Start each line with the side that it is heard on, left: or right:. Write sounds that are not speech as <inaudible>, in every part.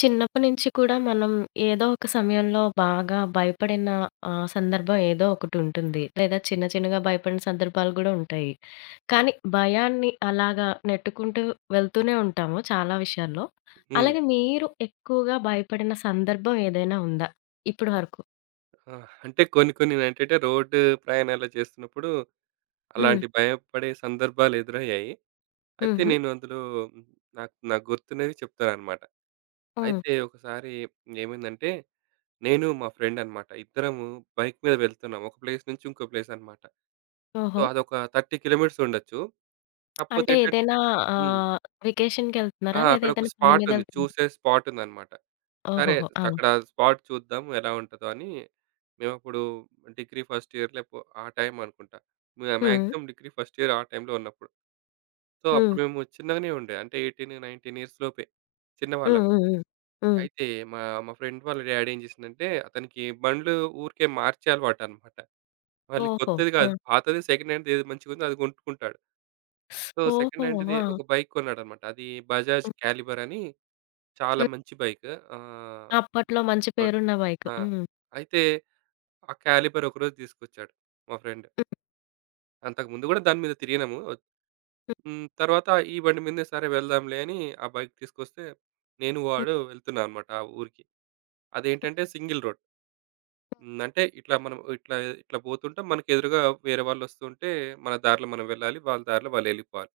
left: చిన్నప్పటి నుంచి కూడా మనం ఏదో ఒక సమయంలో బాగా భయపడిన సందర్భం ఏదో ఒకటుంటుంది. లేదా చిన్న చిన్నగా భయపడిన సందర్భాలు గూడా ఉంటాయి. కానీ భయాన్ని అలాగా నెట్టుకుంటూ వెళ్తూనే ఉంటాము చాలా విషయాల్లో.
right: హ్మ్.
left: అలాగే మీరు ఎక్కువగా భయపడిన సందర్భం ఏదైనా ఉందా ఇప్పటి వరకు?
right: ఆ! అంటే కొన్ని కొన్ని నేంటంటే రోడ్డు ప్రయాణాలు చేస్తున్నప్పుడు
left: హ్మ్.
right: అలాంటి భయపడే సందర్భాలు ఎదురయ్యాయి. అయితే
left: హుహు.
right: నేను అందులో ఉమ్, నాకు నాకు గుర్తున్నవి చెప్తానన్నమాట.
left: హ్మ్.
right: అయితే ఒకసారి ఏమైందంటే నేను మా ఫ్రెండ్ అన్నమాట. ఇద్దరము బైక్ మీద వెళ్తున్నాం. ఒక ప్లేస్ నుంచి ఇంకో ప్లేస్ అన్నమాట. సో,
left: ఓహో!
right: అదొక 30 కిలోమీటర్స్ ఉండొచ్చు. కాకపోతే
left: అంటే
right: ఏంటంటే
left: ఏదైనా
right: హ్మ్.
left: ఆహ్,
right: ఆ!
left: వెకేషన్‌కెళ్తున్నారా? లేదా
right: అక్కడ ఒక
left: ఏదైనా పని
right: స్పాట్
left: మీద
right: ఉంది.
left: వెళ్తున్నారా?
right: చూసే స్పాట్ ఉందన్నమాట. సరే.
left: ఓహోహో! ఆ!
right: అక్కడ స్పాట్ చూద్దాం ఎలా ఉంటదో అని మేమప్పుడు డిగ్రీ ఫస్ట్ ఇయర్ లేపో ఆ టైం అనుకుంటా.
left: హ్మ్.
right: మాక్సిమం డిగ్రీ ఫస్ట్ ఇయర్ ఆ టైంలో ఉన్నప్పుడు. సో,
left: హ్మ్.
right: అప్పుడు మేము చిన్నగానే ఉండే. అంటే 18, 19 ఇయర్స్ లోపే
left: హ్మ్.
right: చిన్నవాళ్ళమే.
left: హ్మ్. హ్మ్. హ్మ్.
right: అయితే మా మా ఫ్రెండ్ వాళ్ళ డ్యాడీ ఏం చేసిందంటే అతనికి బండ్లు ఊరికే మార్చే అలవాటనమాట. మళ్ళీ
left: ఓహో!
right: కొత్తది
left: ఆ!
right: కాదు. పాతది సెకండ్ హ్యాండ్‌ది ఏది మంచిగుందో అది కొంటుకుంటాడు. సో, సెకండ్
left: ఓహో!
right: హ్యాండ్‌ది
left: ఆ!
right: ఒక బైక్ కొన్నాడనమాట. అది బజాజ్
left: హ్మ్.
right: క్యాలిబర్ అని చాలా
left: హ్మ్.
right: మంచి బైక్. ఆహ్,
left: అప్పట్లో మంచి
right: అప్పట్
left: పేరున్న బైకు.
right: ఆ!
left: హ్మ్.
right: అయితే ఆ క్యాలిపర్ ఒకరోజు తీసుకొచ్చాడు మా ఫ్రెండ్. అంతకుముందు గూడా దాని మీద తిరిగినాము.
left: హ్మ్.
right: హ్మ్. తర్వాత ఈ బండి మీదనే సరే వెళ్దాంలే అని ఆ బైక్ తీసుకొస్తే నేను
left: హ్మ్.
right: వాడు వెళ్తున్నాం అనమాట ఆ ఊరికి. అదేంటంటే సింగిల్ రోడ్. హ్మ్. అంటే ఇట్లా మనం ఇట్లా ఇట్లా పోతుంటే మనకు ఎదురుగా వేరే వాళ్ళొస్తుంటే మన దారిలో మనం వెళ్ళాలి. వాళ్ళ దారిలో వాళ్ళెళ్ళిపోవాలి.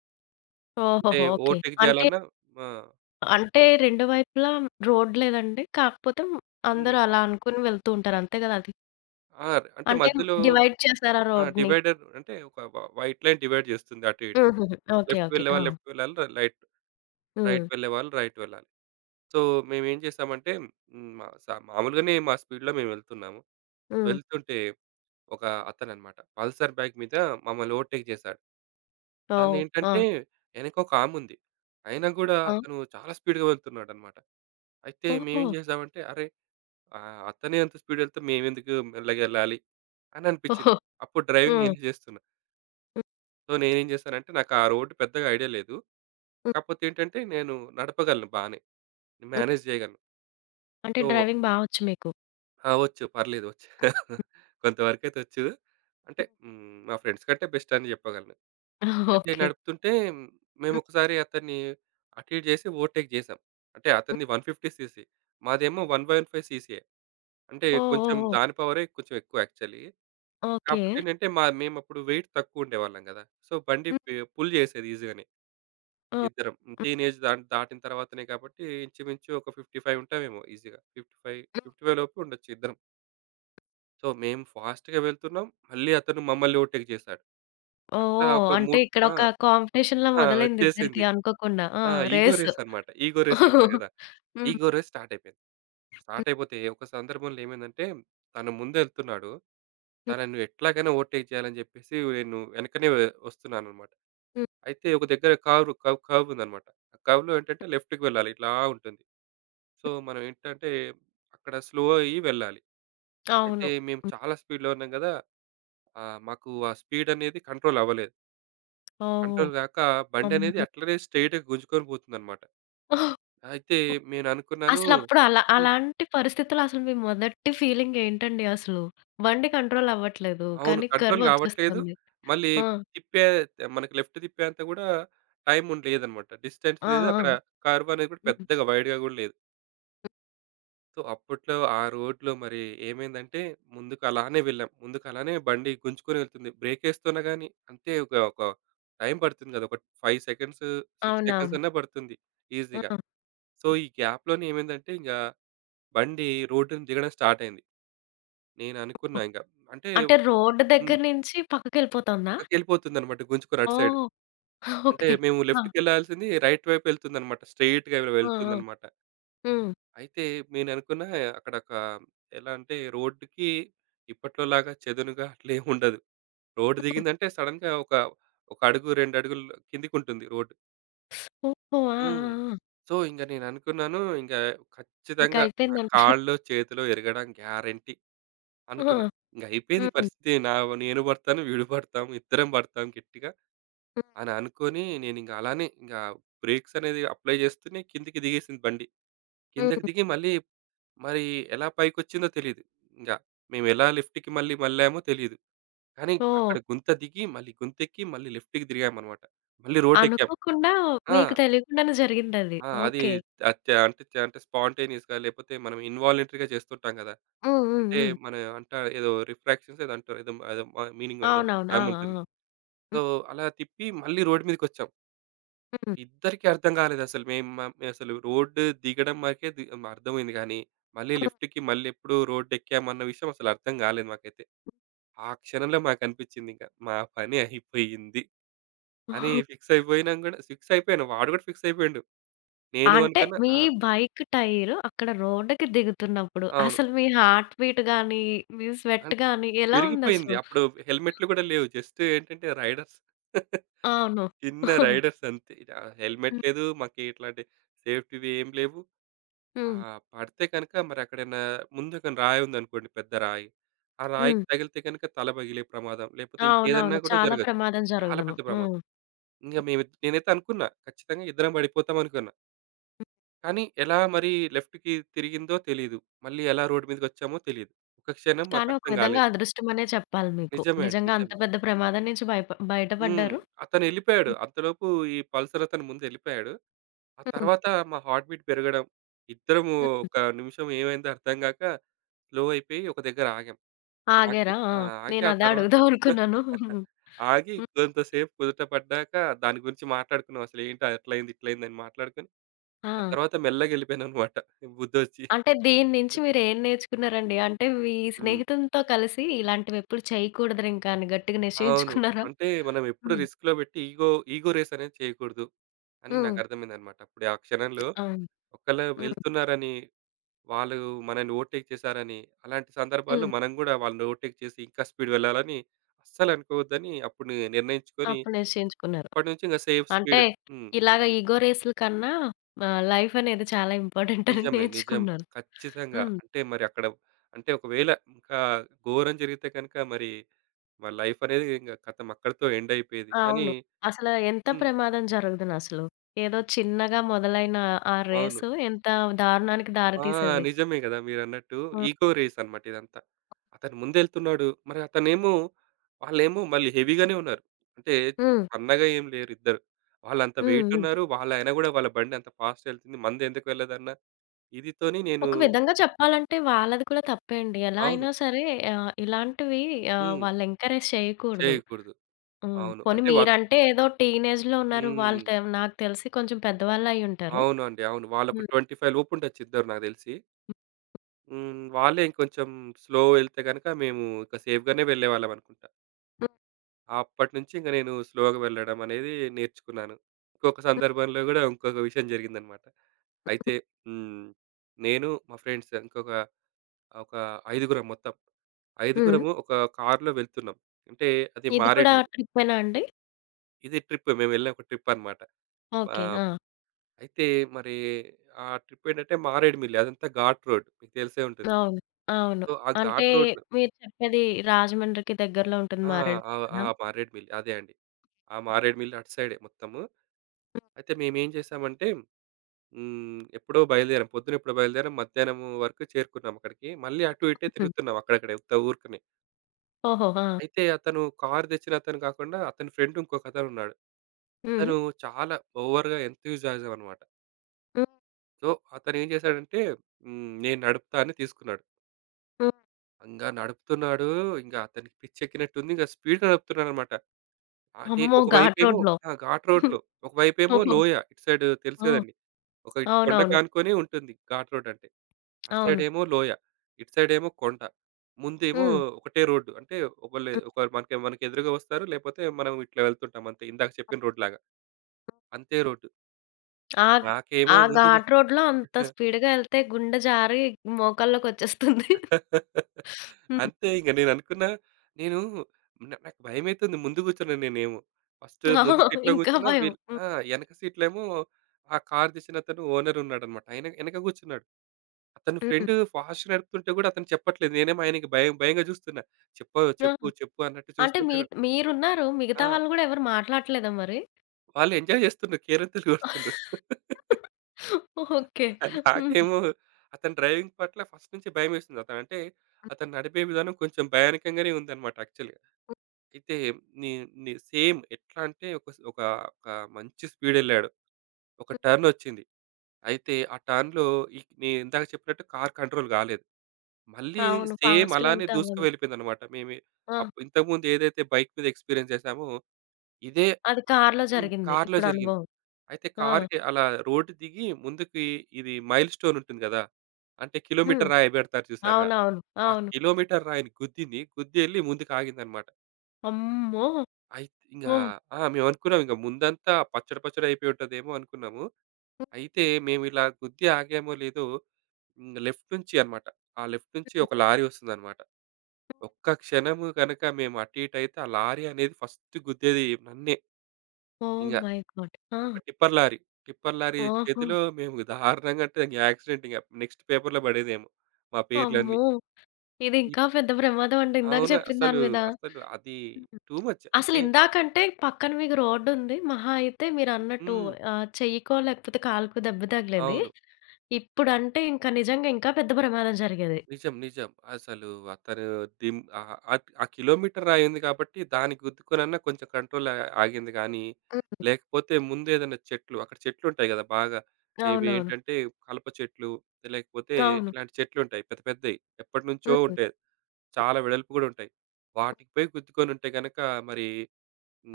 right: అంటే
left: ఓహోహో! ఓకే.
right: ఓవర్‌టేక్
left: అంటే,
right: చేయాలన్నా ఆ!
left: అంటే 2 వైపులా రోడ్ లేదండి. కాకపోతే
right: హ్మ్.
left: అందరూ అలా అనుకుని వెళ్తూ ఉంటారు. అంతే గదా! అది.
right: ఆ! అంటే
left: అంటే
right: మధ్యలో
left: డివైడ్ చేసారా
right: ఆ!
left: రోడ్‌ని?
right: డివైడర్ అంటే ఒక వైట్ లైన్ డివైడ్ చేస్తుంది అటు ఇటు.
left: హుహుహు. ఓకే.
right: Left
left: okay. ఆ!
right: వెళ్ళేవాళ్ళు లెఫ్ట్ వెళ్ళాలి. రైట్
left: హ్మ్.
right: రైట్ వెళ్ళేవాళ్ళు రైట్ వెళ్ళాలి. సో, మేమేం చేసామంటే హ్మ్. మా స మామూలుగానే మా స్పీడ్‌లో మేము వెళ్తున్నాము.
left: హ్మ్.
right: వెళ్తుంటే ఒక అతనన్నమాట పల్సర్ బైక్ మీద మమ్మల్ని ఓవర్‌టేక్ చేశాడు.
left: ఓహ్! ఆ!
right: తనేంటంటే వెనక ఒక ఆముంది. అయినా గూడా
left: ఆ!
right: అతను చాలా స్పీడ్‌గా వెళ్తున్నాడన్నమాట. అయితే
left: ఓహో!
right: మేమేం చేసామంటే అరే! అతనే అంత స్పీడ్ వెళ్తే మేమెందుకు మెల్లగెళ్ళాలి అని
left: ఓహో!
right: అనిపించింది. అప్పుడు డ్రైవింగ్
left: హ్మ్.
right: నేనే చేస్తున్నా.
left: హ్మ్.
right: సో, నేనేం చేశానంటే నాకు ఆ రోడ్ పెద్దగా ఐడియా లేదు.
left: హ్మ్.
right: కాకపోతే ఏంటంటే నేను నడపగలను బానే.
left: హ్మ్.
right: మేనేజ్ చేయగలను.
left: అంటే
right: సో
left: డ్రైవింగ్ బా వచ్చు మీకు.
right: ఆ! వచ్చు. పర్లేదు వచ్చు. <laughs> కొంతవరకైతే వచ్చు. అంటే మా ఫ్రెండ్స్ కంటే బెస్ట్ అని చెప్పగలను. అయితే
left: ఓకే.
right: నడుపుతుంటే
left: హ్మ్.
right: మేమొకసారి అతన్ని అటు ఇటు చేసి ఓవర్‌టేక్ చేసాం. అంటే
left: హ్మ్.
right: అతనిది 150 సీసీ. మాదేమో 1/5 సీసీయే. అంటే
left: ఓహ్!
right: కొంచెం
left: ఓహ్! ఓహ్!
right: దాని పవరే కొంచెం ఎక్కువ యాక్చువల్లీ.
left: ఓకే.
right: కాకపోతే ఏంటంటే మేమప్పుడు వెయిట్ తక్కువ ఉండేవాళ్ళం కదా! సో బండి
left: హ్మ్.
right: పుల్ చేసేది ఈజీగానే.
left: ఓహ్!
right: ఇద్దరం
left: హ్మ్.
right: టీనేజ్ దాటిన తర్వాతనే కాబట్టి ఇంచుమించు ఒక 55 ఉంటామేమో ఈజీగా. 55, 55 లోపు ఉండొచ్చు ఇద్దరం. సో, మేము ఫాస్ట్‌గా వెళ్తున్నాం. మళ్ళీ అతను మమ్మల్ని ఓవర్‌టేక్ చేసాడు. అట్లా
left: ఓహ్!
right: ఒక
left: అంటే
right: మూడ్ ఆ!
left: ఇక్కడొక కాంపిటీషన్‌లా
right: ఆ!
left: మొదలైంది ఇద్దరికీ
right: వచ్చేసింది.
left: అనుకోకుండా. ఆ!
right: ఆ! Ego
left: race.
right: రేస్ అన్నమాట. ఈగో రేస్ అంటారు కదా!
left: హ్మ్.
right: ఈగో రేస్ స్టార్ట్ అయిపోయింది.
left: హ్మ్.
right: స్టార్ట్ అయిపోతే ఒక సందర్భంలో ఏమైందంటే, తను ముందెళ్తున్నాడు.
left: హ్మ్.
right: తనను ఎట్లాగైనా ఓవర్‌టేక్ చేయాలని చెప్పేసి నేను వెనకనే వస్తున్నానన్నమాట.
left: హ్మ్.
right: అయితే ఒక దగ్గర కర్వ్ కర్వ్ కర్వ్ ఉందన్నమాట. ఆ కర్వ్‌లో ఏంటంటే లెఫ్ట్‌కి వెళ్ళాలి. ఇట్లా ఉంటుంది. సో, మనం ఏంటంటే అక్కడ స్లో అయ్యి వెళ్ళాలి. అయితే
left: అవును.
right: మేము
left: హ్మ్.
right: చాలా స్పీడ్‌లో ఉన్నాం కదా! ఆ! మాకు ఆ స్పీడ్ అనేది కంట్రోల్ అవ్వలేదు.
left: ఓహ్!
right: కంట్రోల్ గాక బండనేది
left: అమ్మో!
right: అట్లనే స్ట్రెయిట్‌గా గుంజుకొని పోతుందన్నమాట. అయితే నేననుకున్నాను
left: అసలప్పుడు అలా
right: హ్మ్.
left: అలాంటి పరిస్థితుల్లో అసలు మీ మొదటి ఫీలింగ్ ఏంటండి అసలు? బండి కంట్రోల్ అవ్వట్లేదు.
right: అవును.
left: కానీ
right: కంట్రోల్ కావట్లేదు.
left: కర్వొచ్చేస్తుంది.
right: మళ్ళీ
left: ఆ!
right: తిప్పే మనకి లెఫ్ట్ తిప్పేంత కూడా టైమ్ ఉండ లేదన్నమాట. డిస్టెన్స్
left: ఆ!
right: లేదు. అక్కడ
left: ఆ!
right: కర్వ్ అనేది కూడా
left: హ్మ్.
right: పెద్దగా వైడ్‌గా కూడా లేదు. సో, అప్పట్లో ఆ రోడ్‌లో మరి ఏమైందంటే ముందుకు అలానే వెళ్ళాం. ముందుకు అలానే బండి గుంజుకొని వెళ్తుంది. బ్రేకేస్తున్నా గాని అంతే ఒక ఒక టైం పడుతుంది కదా! ఒక 5 సెకండ్స్, 6 సెకండ్స్
left: అవునవును.
right: అన్నా పడుతుంది ఈజీగా.
left: ఆ!
right: సో, ఈ గ్యాప్‌లోనే ఏమైందంటే ఇంగ బండి రోడ్డున దిగడం స్టార్ట్ అయింది. నేను అనుకున్నా
left: ఓహ్!
right: ఇంగ. అంటే
left: అంటే
right: ఒక
left: రోడ్డు
right: హ్మ్.
left: దగ్గర నుంచి పక్కకెళ్ళిపోతుందా?
right: పక్కకెళ్ళిపోతుందనమాట గుంజుకొని అటు సైడ్.
left: ఓహ్!
right: అంటే
left: ఓకే.
right: మేము
left: ఆ!
right: లెఫ్ట్‌కెళ్ళాల్సింది రైట్ వైపెళ్తుందనమాట. స్ట్రెయిట్‌గా
left: ఆ! ఆ!
right: వెళ్తుందనమాట.
left: హ్మ్.
right: అయితే నేననుకున్నా అక్కడొక ఎలా అంటే రోడ్డుకి ఇప్పట్లోలాగా చదునుగా అట్లేముండదు. రోడ్డు
left: హ్మ్.
right: దిగిందంటే సడెన్‌గా ఒక అడుగు, 2 అడుగులు కిందకుంటుంది రోడ్డు.
left: ఓహో! ఆ!
right: హ్మ్.
left: ఆ! ఆ!
right: సో, ఇంగ నేననుకున్నాను ఇంగ ఖచ్చితంగా నా
left: ఇంకయిపోయిందను
right: కాళ్ళో, చేతిలో ఇరగడం గ్యారంటీ.
left: ఆ!
right: అనుకున్నా. ఇంగయిపోయింది
left: హ్మ్.
right: పరిస్థితి. నేను పడతాను, వీడు పడతాం, ఇద్దరం పడతాం గట్టిగా
left: హ్మ్.
right: అని అనుకోని నేనింక అలానే ఇంక బ్రేక్స్ అనేది అప్లై చేస్తూనే కిందకి దిగేసింది బండి.
left: హ్మ్.
right: కిందకి దిగి మళ్ళీ మరి ఎలా పైకొచ్చిందో తెలీదు. ఇంగ మేమెలా లెఫ్ట్‌కి మళ్ళీ మళ్ళామో తెలీదు. కానీ
left: ఓహ్!
right: అక్కడ గుంత దిగి, మళ్ళీ గుంతెక్కి, మళ్ళీ లెఫ్ట్‌కి దిగామనమాట. మళ్ళీ రోడ్డెక్కాం.
left: అనుకోకుండా
right: ఆ!
left: మీకు తెలియకుండానే జరిగిందది.
right: ఆ! అది
left: ఓకే.
right: అంటే, అంటే స్పాంటేనియస్‌గా లేకపోతే మనం ఇన్‌వాలంటరీ‌గా చేస్తుంటాం కదా!
left: హ్మ్. హ్మ్.
right: అంటే
left: హ్మ్.
right: మన అంట ఏదో రిఫ్రాక్షన్స్ ఏదో అంటారు. ఏదో ఏదో మీనింగ్ ఏదో
left: అవునవును. ఆ!
right: టర్మ్ ఉంటుంది.
left: ఆ!
right: సో,
left: హ్మ్.
right: అలా తిప్పి మళ్ళీ రోడ్ మీదకొచ్చాం.
left: హ్మ్.
right: ఇద్దరికీ అర్థం కాలేదసలు. మేము మ అసలు రోడ్ దిగడం వరకే అర్థమైంది గానీ, మళ్ళీ
left: హ్మ్.
right: లెఫ్ట్‌కి మళ్ళీ ఎప్పుడు రోడ్ ఎక్కామన్న విషయం అసలు అర్థం కాలేదు మాకైతే. ఆ క్షణంలో మాకనిపించిందింక మా పని అయిపోయింది అని ఫిక్స్ అయిపోయినాం కూడా ఫిక్స్ అయిపోయాను. వాడు కూడా ఫిక్స్ అయిపోయిండు. నేను
left: అంటే
right: అనుకున్నా
left: మీ
right: ఆ!
left: బైక్ టైరు అక్కడ రోడ్డుకి దిగుతున్నప్పుడు
right: అవును.
left: అసలు మీ హార్ట్ బీట్ గాని, మీ
right: అన్
left: స్వెట్ గాని ఎలా
right: పెరిగిపోయింది.
left: ఉందసలు?
right: అప్పుడు హెల్మెట్లు కూడా లేవు. జస్ట్ ఏంటంటే రైడర్స్.
left: అవును.
right: చిన్న
left: <laughs>
right: రైడర్స్ అంతే. ఆ హెల్మెట్
left: హ్మ్.
right: లేదు. మాకు ఇట్లాంటి సేఫ్టీవి ఏం లేవు.
left: హ్మ్.
right: పడితే గనక మరి అక్కడేనా ముందు ఒక రాయి ఉందనుకోండి పెద్ద రాయి. ఆ
left: హ్మ్.
right: రాయికి తగిలితే గనక తల పగిలే ప్రమాదం. లేకపోతే ఇంకేదన్నా
left: అవునవును.
right: గూడా
left: చాలా
right: జరగొచ్చు.
left: ప్రమాదం
right: చాలా
left: జరుగుదును.
right: పెద్ద ప్రమాదం.
left: హ్మ్.
right: ఇంక మేము నేనైతే అనుకున్నా. ఖచ్చితంగా ఇద్దరం పడిపోతాం అనుకున్నా. కానీ ఎలా మరి లెఫ్ట్‌కి తిరిగిందో తెలీదు. మళ్ళీ ఎలా రోడ్ మీదకొచ్చామో తెలీదు. ఒక క్షణం
left: కానీ ఒక
right: మాకర్థం
left: విధంగా
right: గాలేదు.
left: అదృష్టమనే చెప్పాలి మీకు.
right: నిజమే అండి.
left: నిజంగా అంత
right: నిజమే.
left: పెద్ద ప్రమాదం నుంచి భయప
right: హ్మ్.
left: బయటపడ్డారు.
right: అతనెళ్ళిపోయాడు.
left: హ్మ్.
right: అంతలోపు ఈ పల్సర్ అతను ముందెళ్ళిపోయాడు. ఆ
left: హ్మ్.
right: తర్వాత మా హార్ట్ బీట్ పెరగడం. ఇద్దరము ఒక నిమిషం ఏమైందో అర్థం గాక స్లో అయిపోయి ఒక దగ్గర ఆగాం. ఆగి
left: ఆగారా? ఆ!
right: ఆ! ఆగి ఆ
left: నేనదే
right: తర్వాత
left: అడుగుదాం అనుకున్నాను.
right: <laughs> ఆగి
left: హ్మ్.
right: కొంతసేపు కుదుట పడ్డాక దాని గురించి మాట్లాడుకున్నాం. అసలేంటి అట్లయింది, ఇట్లయిందని మాట్లాడుకొని ఆ
left: ఆ!
right: తర్వాత మెల్లగా ఎళ్ళిపోయాననమాట బుద్దొచ్చి. <laughs>
left: అంటే దీని నుంచి మీరేం నేర్చుకున్నారండి? అంటే మీ
right: హ్మ్.
left: స్నేహితునితో కలిసి ఇలాంటివెప్పుడు చేయకూడదురింకా అని గట్టిగా
right: అవును.
left: నిశ్చయించుకున్నారా?
right: అంటే మనం ఎప్పుడు
left: హ్మ్.
right: రిస్క్‌లో పెట్టి ఈగో రేస్ అనేది చేయకూడదు అని
left: హ్మ్.
right: నాకర్థమైందనమాట. అప్పుడే ఆ క్షణంలో
left: అవును.
right: ఒకళ్ళు
left: హ్మ్.
right: వెళ్తున్నారని వాళ్ళు మనల్ని ఓవర్‌టేక్ చేశారని, అలాంటి సందర్భాల్లో
left: హ్మ్.
right: మనం గూడా వాళ్ళని ఓవర్‌టేక్ చేసి ఇంకా స్పీడ్ వెళ్ళాలని అస్సలు అనుకోవద్దని అప్పుడు నిర్ణయించుకొని
left: అప్పుడు నిశ్చయించుకున్నారు.
right: అప్పటినుంచి ఇంక సేఫ్
left: అంటే
right: స్పీడ్. హ్మ్.
left: ఇలాగ ఇగో రేసుల కన్నా లైఫనేది చాలా ఇంపార్టెంట్ అని
right: నిజమే. నిజం.
left: నేర్చుకున్నారు.
right: ఖచ్చితంగా.
left: హ్మ్.
right: అంటే మరి అక్కడ అంటే ఒకవేళ ఇంకా ఘోరం జరిగితే కనుక మరి, మన లైఫ్ అనేది ఇంక ఖతం అక్కడితో ఎండ్ అయిపోయేది. కానీ
left: అవును. అసల ఎంత
right: హ్మ్.
left: ప్రమాదం జరుగుదునసలు? ఏదో చిన్నగా మొదలైన ఆ
right: అవును.
left: రేసు ఎంత దారుణానికి దారి
right: ఆ!
left: తీసేది.
right: నిజమే గదా! మీరన్నట్టు.
left: హ్మ్.
right: ఈగో రేస్ అన్నమాట ఇదంతా. అతను ముందెళ్తున్నాడు. మరి అతనేమో వాళ్ళేమో మళ్ళీ హెవీగానే ఉన్నారు. అంటే
left: హ్మ్.
right: సన్నగా ఏం లేరు ఇద్దరు. వాళ్ళంత
left: హ్మ్.
right: వెయిట్
left: హ్మ్.
right: ఉన్నారు. వాళ్ళైనా గూడా వాళ్ళ బండి అంత ఫాస్ట్‌గా ఎళ్తుంది. మందెందుకు వెళ్ళదన్న ఇదితోని నేను
left: ఒక విధంగా చెప్పాలంటే వాళ్ళది కూడా తప్పే అండి. ఎలా
right: అవును.
left: అయినా సరే ఇలాంటివి
right: హ్మ్.
left: వాళ్ళు ఎంకరేజ్ చేయకూడదు.
right: చేయకూడదు.
left: హ్మ్.
right: అవును.
left: పోనీ
right: అంటే
left: మీరంటే ఏదో టీనేజ్‌లో ఉన్నారు. వాళ్ళు
right: హ్మ్.
left: తె నాకు తెలిసి కొంచెం పెద్దవాళ్ళు అయ్యుంటారు.
right: అవునండి. అవును. వాళ్ళొక
left: హ్మ్.
right: 25 లోపు ఉండొచ్చు ఇద్దరు నాకు దెలిసి. హ్మ్. వాళ్ళే ఇంకొంచెం స్లో ఎళ్తే గనక మేము ఇంకా సేఫ్‌గానే వెళ్ళేవాళ్ళమనుకుంటా.
left: హ్మ్.
right: అప్పటినుంచి ఇంక నేను స్లోగా వెళ్ళడం అనేది నేర్చుకున్నాను. ఇంకొక
left: హ్మ్.
right: సందర్భంలో గూడా ఇంకొక విషయం జరిగిందనమాట. అయితే హ్మ్. నేను మా ఫ్రెండ్స్ ఇంకొక ఒక ఐదుగురం మొత్తం.
left: హ్మ్.
right: ఐదుగురము ఒక కారులో వెళ్తున్నాం. అంటే అది
left: ఇది కూడా
right: మారేడుమిల్లి.
left: ట్రిప్పేనా అండి?
right: ఇది ట్రిప్ మేమెళ్ళిన ఒక ట్రిప్ అనమాట.
left: ఓకే.
right: ఆహ్,
left: ఆ!
right: అయితే మరి ఆ ట్రిప్ ఏంటంటే మారేడుమిల్లి. అదంతా ఘాట్ రోడ్. మీకు తెలిసే ఉంటుంది.
left: అవును. అవును.
right: సో, ఆ
left: అంటే
right: ఘాట్ రోడ్‌లో
left: మీరు చెప్పేది రాజమండ్రికి దగ్గరలో ఉంటుంది
right: ఆ! ఆ!
left: మారేడుమిల్లి
right: ఆ
left: కదా!
right: మారేడుమిల్లి. అదే అండి. ఆ మారేడుమిల్లి అటు సైడే మొత్తము. అయితే మేమేం చేసామంటే హ్మ్. ఎప్పుడో బయలుదేరాం. పొద్దున ఎప్పుడో బయలుదేరాం. మధ్యాహ్నం వరకు చేరుకున్నాం అక్కడికి. మళ్ళీ అటు ఇటే
left: హ్మ్.
right: తిరుగుతున్నాం అక్కడక్కడ ఉత్త ఊరుకనే.
left: ఓహో! ఆ!
right: అయితే అతను కారు తెచ్చిన అతను కాకుండా అతని ఫ్రెండ్ ఇంకొకతనున్నాడు. అతను ఉన్నాడు,
left: హ్మ్.
right: అతను చాలా ఓవర్‌గా ఎంథ్యూసియాజం అనమాట.
left: హ్మ్.
right: సో, అతనేం చేశాడంటే హ్మ్. నేను నడుపుతా అని తీసుకున్నాడు.
left: హ్మ్.
right: ఇంగ నడుపుతున్నాడు. ఇంగ అతనికి పిచ్చెక్కినట్టుంది. ఇంగ స్పీడ్‌గా నడుపుతున్నాడనమాట. అటే
left: అమ్మో! ఘాట్
right: ఒకవైపేమో
left: రోడ్‌లో.
right: ఆ! ఘాట్ రోడ్‌లో, ఒకవైపేమో
left: ఓహో!
right: లోయ. ఇటు సైడ్ తెలుసు
left: ఆ!
right: కదండీ! ఇటు
left: అవునవును.
right: కొండకానుకొని ఉంటుంది ఘాట్ రోడ్ అంటే. అటు
left: అవును.
right: సైడేమో లోయ. ఇటు సైడేమో కొండ. ముందేమో
left: హ్మ్.
right: ఒకటే రోడ్డు. అంటే ఒకళ్ళు
left: హ్మ్.
right: ఒకరు మనకెదురుగా వస్తారు. లేపోతే మనం ఇట్లా వెళ్తుంటాం అంతే. ఇందాక చెప్పిన రోడ్డులాగా. అంతే రోడ్డు.
left: ఆ
right: నాకేమో
left: ఆ
right: ముందు
left: ఘాట్ రోడ్‌లో అంత స్పీడ్‌గా ఎళ్తే గుండె జారి మోకాల్లోకొచ్చేస్తుంది.
right: <laughs>
left: హ్మ్.
right: అంతే ఇంక నేననుకున్నా నేను నాకు భయమైతుంది ముందు కూర్చున్నాను నేనేమో. ఫస్ట్
left: ఆ!
right: ముందు సీట్‌లో
left: ఇంకా
right: కూర్చున్నా
left: భయం.
right: వీళ్ళు
left: హ్మ్.
right: ఆ! ఎనక సీట్‌లో ఏమో ఆ కార్ తీసిన అతను ఓనర్ ఉన్నాడన్నమాట. ఆయన ఎనక కూర్చున్నాడు. అతని
left: హ్మ్.
right: ఫ్రెండ్ ఫాస్ట్‌గా నడుపుతుంటే గూడా అతను చెప్పట్లేదు. నేనేమో ఆయనకి భయం భయంగా జూస్తున్నా. చెప్పు,
left: ఆ!
right: చెప్పు, చెప్పు అన్నట్టు
left: అంటే
right: చూస్తుంటే
left: మీ
right: గూడా
left: మీరున్నారు. మిగతా
right: ఆ!
left: వాళ్ళు గూడా ఎవరు మాట్లాడట్లేదా మరి?
right: వాళ్ళు ఎంజాయ్ జేస్తున్నారు. కేరింతలు కొడుతుండ్రు. <laughs>
left: ఓకే. హ్మ్.
right: నాకేమో అతని డ్రైవింగ్ పట్ల ఫస్ట్ నుంచి భయమేసింది. అతనంటే అతను అంటే అతను నడిపే విధానం కొంచెం భయానకంగానే ఉందన్నమాట యాక్చువల్‌గా. అయితే నే నే సేమ్ ఎట్లా అంటే ఒక ఒక మంచి స్పీడెళ్ళాడు. ఒక టర్నొచ్చింది. అయితే ఆ టర్న్‌లో నేను ఇందాక చెప్పినట్టు కార్ కంట్రోల్ గాలేదు. మళ్ళీ
left: అవును.
right: సేమ్
left: ఫాస్ట్‌గా
right: అలానే
left: ఎళ్తే
right: దూసుకు
left: అవ్వదు.
right: వెళ్ళిపోయిందనమాట.
left: ఆ!
right: ఇంతకుముందు ఏదైతే బైక్ మీద ఎక్స్‌పీరియన్స్ చేసామో, ఇదే
left: అది
right: ఆహ్,
left: కార్‌లో
right: హ్మ్.
left: జరిగింది
right: కార్‌లో
left: ఇప్పుడు
right: జరిగింది.
left: అనుభవం.
right: అయితే
left: ఆ!
right: కార్‌కి అలా రోడ్ దిగి ముందుకి ఇది మైల్ స్టోన్ ఉంటుంది గదా! అంటే
left: హ్మ్.
right: కిలోమీటర్ రాయి పెడతారు చూసారా?
left: అవునవును.
right: ఆ
left: అవును.
right: కిలోమీటర్ రాయిని గుద్దింది. గుద్ది ఎళ్లి ముందుకు ఆగిందనమాట.
left: అమ్మో!
right: అయి ఇంగా
left: ఆ!
right: ఆ! మేమనుకున్నాం ఇంక ముందంతా పచ్చడి పచ్చడి అయిపోయి ఉంటదేమో అనుకున్నాము. అయితే మేమిలా గుద్ది ఆగామో లేదో, హ్మ్. లెఫ్ట్ నుంచి అనమాట. ఆ లెఫ్ట్ నుంచి ఒక లారీ వస్తుందనమాట. ఒక్క క్షణము గనక మేము అటు ఇటు అయితే ఆ లారీ అనేది ఫస్ట్ గుద్దేది నన్నే.
left: ఓహ్
right: ఇంగ
left: మై గాడ్! ఆ!
right: ఒక టిప్పర్ లారీ. టిప్పర్ లారీ
left: ఆహా!
right: చేతిలో మేము దారుణంగా అంటే ఇంగ యాక్సిడెంట్ ఇంగ నెక్స్ట్ పేపర్‌లో పడేదేమో మా పేర్లన్నీ.
left: అమ్మో! ఇది
right: ఇప్
left: ఇంకా పెద్ద ప్రమాదం అండి. ఇందాక
right: అవును.
left: చెప్పిన దాని మీద.
right: అసలు అది
left: హ్మ్.
right: Too much.
left: అసలు
right: అంటే
left: ఇందాకంటే పక్కన మీకు రోడ్డుంది. మహా అయితే మీరన్నట్టు
right: హ్మ్.
left: చెయ్యికో లేకపోతే కాలుకో దెబ్బ తగిలేది.
right: అవును.
left: ఇప్పుడంటే ఇంకా నిజంగా ఇంకా పెద్ద ప్రమాదం జరిగేది.
right: నిజం. నిజం. అసలు అతను ఆహ్, ఆహ్, ఆ కిలోమీటర్ అయింది కాబట్టి దానికి గుద్దుకొనన్నా కొంచెం కంట్రోల్ ఆగింది గానీ,
left: హ్మ్.
right: లేకపోతే ముందేదైనా చెట్లు అక్కడ చెట్లుంటాయి గదా! బాగా
left: అవునవును.
right: ఇవేంటంటే కలప చెట్లు, లేకపోతే
left: అవును.
right: ఇలాంటి చెట్లుంటాయి పెద్ద పెద్దయి. ఎప్పటినుంచో
left: హ్మ్.
right: ఉంటాయి. చాలా వెడల్పు గూడా ఉంటాయి. వాటికి పోయి గుద్దుకొనుంటే గనక మరి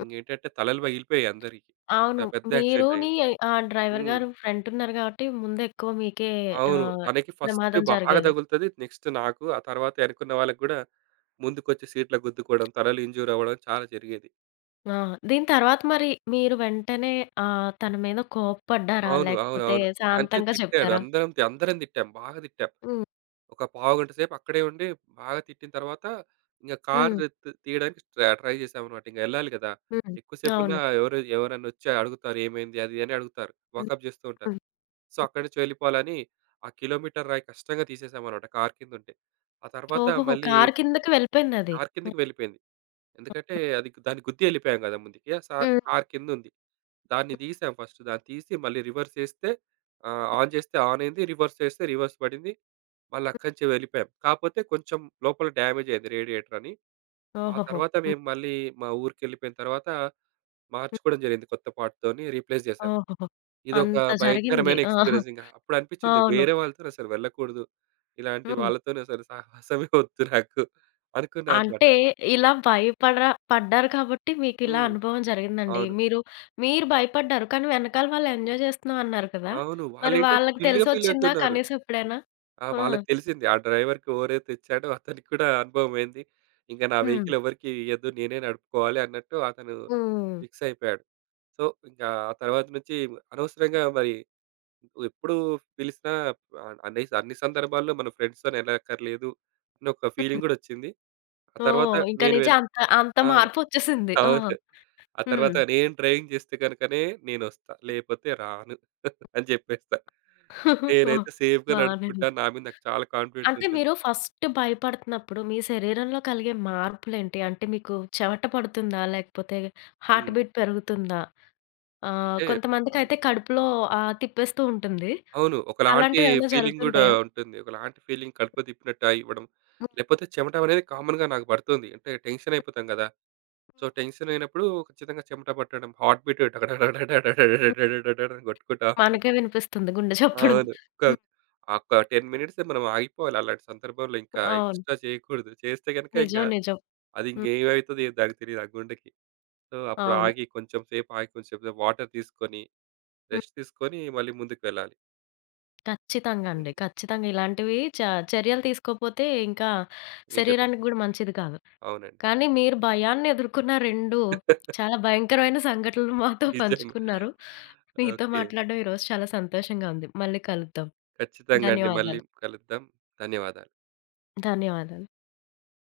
left: హ్మ్.
right: ఏంటంటే తలలు పగిలిపోయాయి అందరికి. అంత
left: అవును.
right: పెద్ద యాక్సిడెంట్
left: మీరుని
right: అయ్యేది.
left: ఆ డ్రైవర్
right: హ్మ్.
left: గారు ఫ్రెంట్ ఉన్నారు కాబట్టి ముందు ఎక్కువ మీకే
right: అవును.
left: ఆహ్,
right: తనకి ఫస్ట్
left: ప్రమాదం
right: బాగా
left: జరిగేది.
right: తగులుతది. నెక్స్ట్ నాకు. ఆ తర్వాత ఎనకున్న వాళ్ళకి గూడా ముందుకొచ్చి సీట్ల గుద్దుకోవడం, తలలు ఇంజ్యూర్ అవ్వడం చాలా జరిగేది.
left: ఆ! దీని తర్వాత మరి మీరు వెంటనే తన మీద కోప్పడ్డారా?
right: అవును.
left: లేకపోతే
right: అవునవును. అంటే
left: శాంతంగా
right: తిట్టాడు.
left: చెప్పారా?
right: అందరం తిట్టాం. బాగా తిట్టాం.
left: హ్మ్.
right: ఒక పావుగంట సేపు అక్కడే ఉండి బాగా తిట్టిన తర్వాత ఇంక కారు
left: హ్మ్.
right: తీ తీయడానికి ట్రై ట్రై చేశామన్నమాట. ఇంక ఎళ్ళాలి గదా!
left: హ్మ్.
right: ఎక్కువసేపున్నా
left: అవును.
right: ఎవరైనా వచ్చి అడుగుతారు. ఏమైంది? అది ఇది అని అడుగుతారు.
left: హ్మ్.
right: వాకప్ చేస్తూ ఉంటారు.
left: హ్మ్.
right: సో, అక్కడి నుంచి వెళ్ళిపోవాలని ఆ కిలోమీటర్ రాయి కష్టంగా తీసేసామన్నమాట కారు కిందుంటే. ఆ తర్వాత
left: ఓహోహో!
right: మళ్ళీ
left: కారు కిందకి వెళ్ళిపోయిందది.
right: కారు కిందకి
left: హ్మ్.
right: వెళ్ళిపోయింది. ఎందుకంటే అది దాన్ని గుద్ది ఎళ్ళిపోయాం గదా! ముందుకి. ఆ సా
left: హ్మ్.
right: కారు కిందుంది. దాన్ని తీసాం ఫస్ట్. దాన్ని తీసి మళ్ళీ రివర్స్ ఏస్తే ఆన్ చేస్తే ఆన్ అయింది. రివర్స్ ఏస్తే రివర్స్ పడింది. మళ్ళీ అక్కడి నుంచి వెళ్ళిపోయాం. కాపోతే కొంచెం లోపల డ్యామేజ్ అయింది రేడియేటర్ అని. ఆ
left: ఓహోహో!
right: తర్వాత
left: హ్మ్.
right: మేము మళ్ళీ మా ఊరికెళ్ళిపోయిన తర్వాత
left: హ్మ్.
right: మార్చుకోవడం జరిగింది. కొత్త పార్ట్‌తోని రీప్లేస్ చేశాం.
left: ఓహోహో!
right: ఇదొక
left: అంత జరిగింది.
right: భయంకరమైన
left: ఆ!
right: ఎక్స్‌పీరియన్స్ ఇంగ. అప్పుడు అనిపించింది
left: అవును.
right: వేరే వాళ్ళతోని అసలు వెళ్ళకూడదు. ఇలాంటి
left: హ్మ్.
right: వాళ్ళతోని అసలు సహవాసమే వద్దు నాకు అనుకున్నా అనమాట.
left: అంటే ఇలా భయపడరా పడ్డారు కాబట్టి మీకిలా
right: హ్మ్.
left: అనుభవం జరిగిందండి.
right: అవును.
left: మీరు, మీరు భయపడ్డారు. కానీ వెనకాల వాళ్ళు ఎంజాయ్ చేస్తున్నాం అన్నారు కదా!
right: అవును.
left: మరి
right: వాళ్ళేంటంటే
left: వాళ్ళకి
right: చిల్‌గా
left: తెలిసొచ్చిందా
right: ఫీలవుతున్నారు.
left: కనీసం ఎప్పుడైనా?
right: ఆ!
left: ఆ!
right: వాళ్ళకి తెలిసింది. ఆ డ్రైవర్‌కి ఎవరైతే ఇచ్చాడో అతనికి కూడా అనుభవమైంది. ఇంక నా
left: హ్మ్.
right: వెహికల్ ఎవరికీ ఇయ్యద్దు. నేనే నడుపుకోవాలి అన్నట్టు అతను
left: హ్మ్.
right: ఫిక్స్ అయిపోయాడు. సో, ఇంకా ఆ తర్వాత నుంచి అనవసరంగా మరి ఎప్పుడు పిలిసినా ఆహ్, అన్ని అన్ని సందర్భాల్లో మన ఫ్రెండ్స్‌తోని ఎళ్ళక్కర్లేదు అని ఒక
left: హ్మ్.
right: ఫీలింగ్ గూడొచ్చింది. ఆ తర్వాత
left: ఓహ్! ఇంక
right: నేను
left: నుంచి
right: వెళ్
left: అంత, అంత
right: ఆ!
left: మార్పొచ్చేసింది. ఆ!
right: అవును. ఆ
left: హ్మ్.
right: తర్వాత నేను డ్రైవింగ్ చేస్తే గనుకనే నేనొస్తా. లేపోతే రాను <laughs> అని జెప్పేస్తా.
left: ఓహ్!
right: నేనైతే సేఫ్‌గా
left: బానే
right: నడుపుకుంటా.
left: ఉంది.
right: నా మీద నాకు చాలా కాన్ఫిడెన్స్
left: అంటే
right: ఉంటుంది.
left: మీరు ఫస్ట్ భయపడుతున్నప్పుడు మీ శరీరంలో కలిగే మార్పులేంటి? అంటే మీకు చెమట పడుతుందా? లేకపోతే హార్ట్
right: హ్మ్.
left: బీట్ పెరుగుతుందా?
right: అంటే హ్మ్.
left: కొంతమందికైతే కడుపులో తిప్పేస్తూ ఉంటుంది.
right: అవును. ఒకలాంటి
left: అలాంటివేమైనా
right: ఫీలింగ్ గూడా
left: జరుగుతుంటాయా?
right: ఉంటుంది. ఒకలాంటి ఫీలింగ్ కడుపులో తిప్పినట్టు అయి ఇవ్వడం.
left: హ్మ్.
right: లేపోతే చెమట అనేది కామన్‌గా నాకు పడుతుంది. అంటే టెన్షన్ అయిపోతాం గదా! సో, టెన్షన్ అయినప్పుడు ఖచ్చితంగా చెమట పట్టడం. హార్ట్ బీట్
left: హ్మ్.
right: డగడగడగడగడగడగడగడని కొట్టుకుంటా
left: మనకే వినిపిస్తుంది గుండె చప్పుడు.
right: అవును. ఒక
left: హ్మ్.
right: ఒక 10 మినిట్స్ మనం ఆగిపోవాలి. అలాంటి సందర్భంలో ఇంకా
left: అవును.
right: ఎక్స్‌ట్రా చేయకూడదు. చేస్తే గనుక ఇంకా
left: నిజం. నిజం.
right: అది
left: హ్మ్.
right: ఇంకేమైతదో ఏమో దానికి తెలీదు ఆ గుండెకి. సో, అప్పుడు
left: అవును.
right: ఆగి కొంచెం సేపు వాటర్ తీసుకొని,
left: హ్మ్.
right: రెస్ట్ తీసుకొని మళ్ళీ ముందుకు వెళ్ళాలి.
left: ఖచ్చితంగా అండి.
right: హ్మ్.
left: ఖచ్చితంగా ఇలాంటివి చ చర్యలు తీసుకోకపోతే ఇంకా
right: నిజమే.
left: శరీరానికి గూడా మంచిది కాదు.
right: అవునండి.
left: కానీ మీరు భయాన్ని ఎదుర్కొన్న 2
right: <laughs>
left: చాలా భయంకరమైన సంఘటనలు మాతో <laughs>
right: నిజం.
left: పంచుకున్నారు. మీతో
right: ఓకే.
left: మాట్లాడడం ఈరోజు చాలా సంతోషంగా ఉంది. మళ్ళీ కలుద్దాం.
right: ఖచ్చితంగా అండి. మళ్ళీ
left: ధన్యవాదాలు.
right: కలుద్దాం. ధన్యవాదాలు.
left: ధన్యవాదాలు.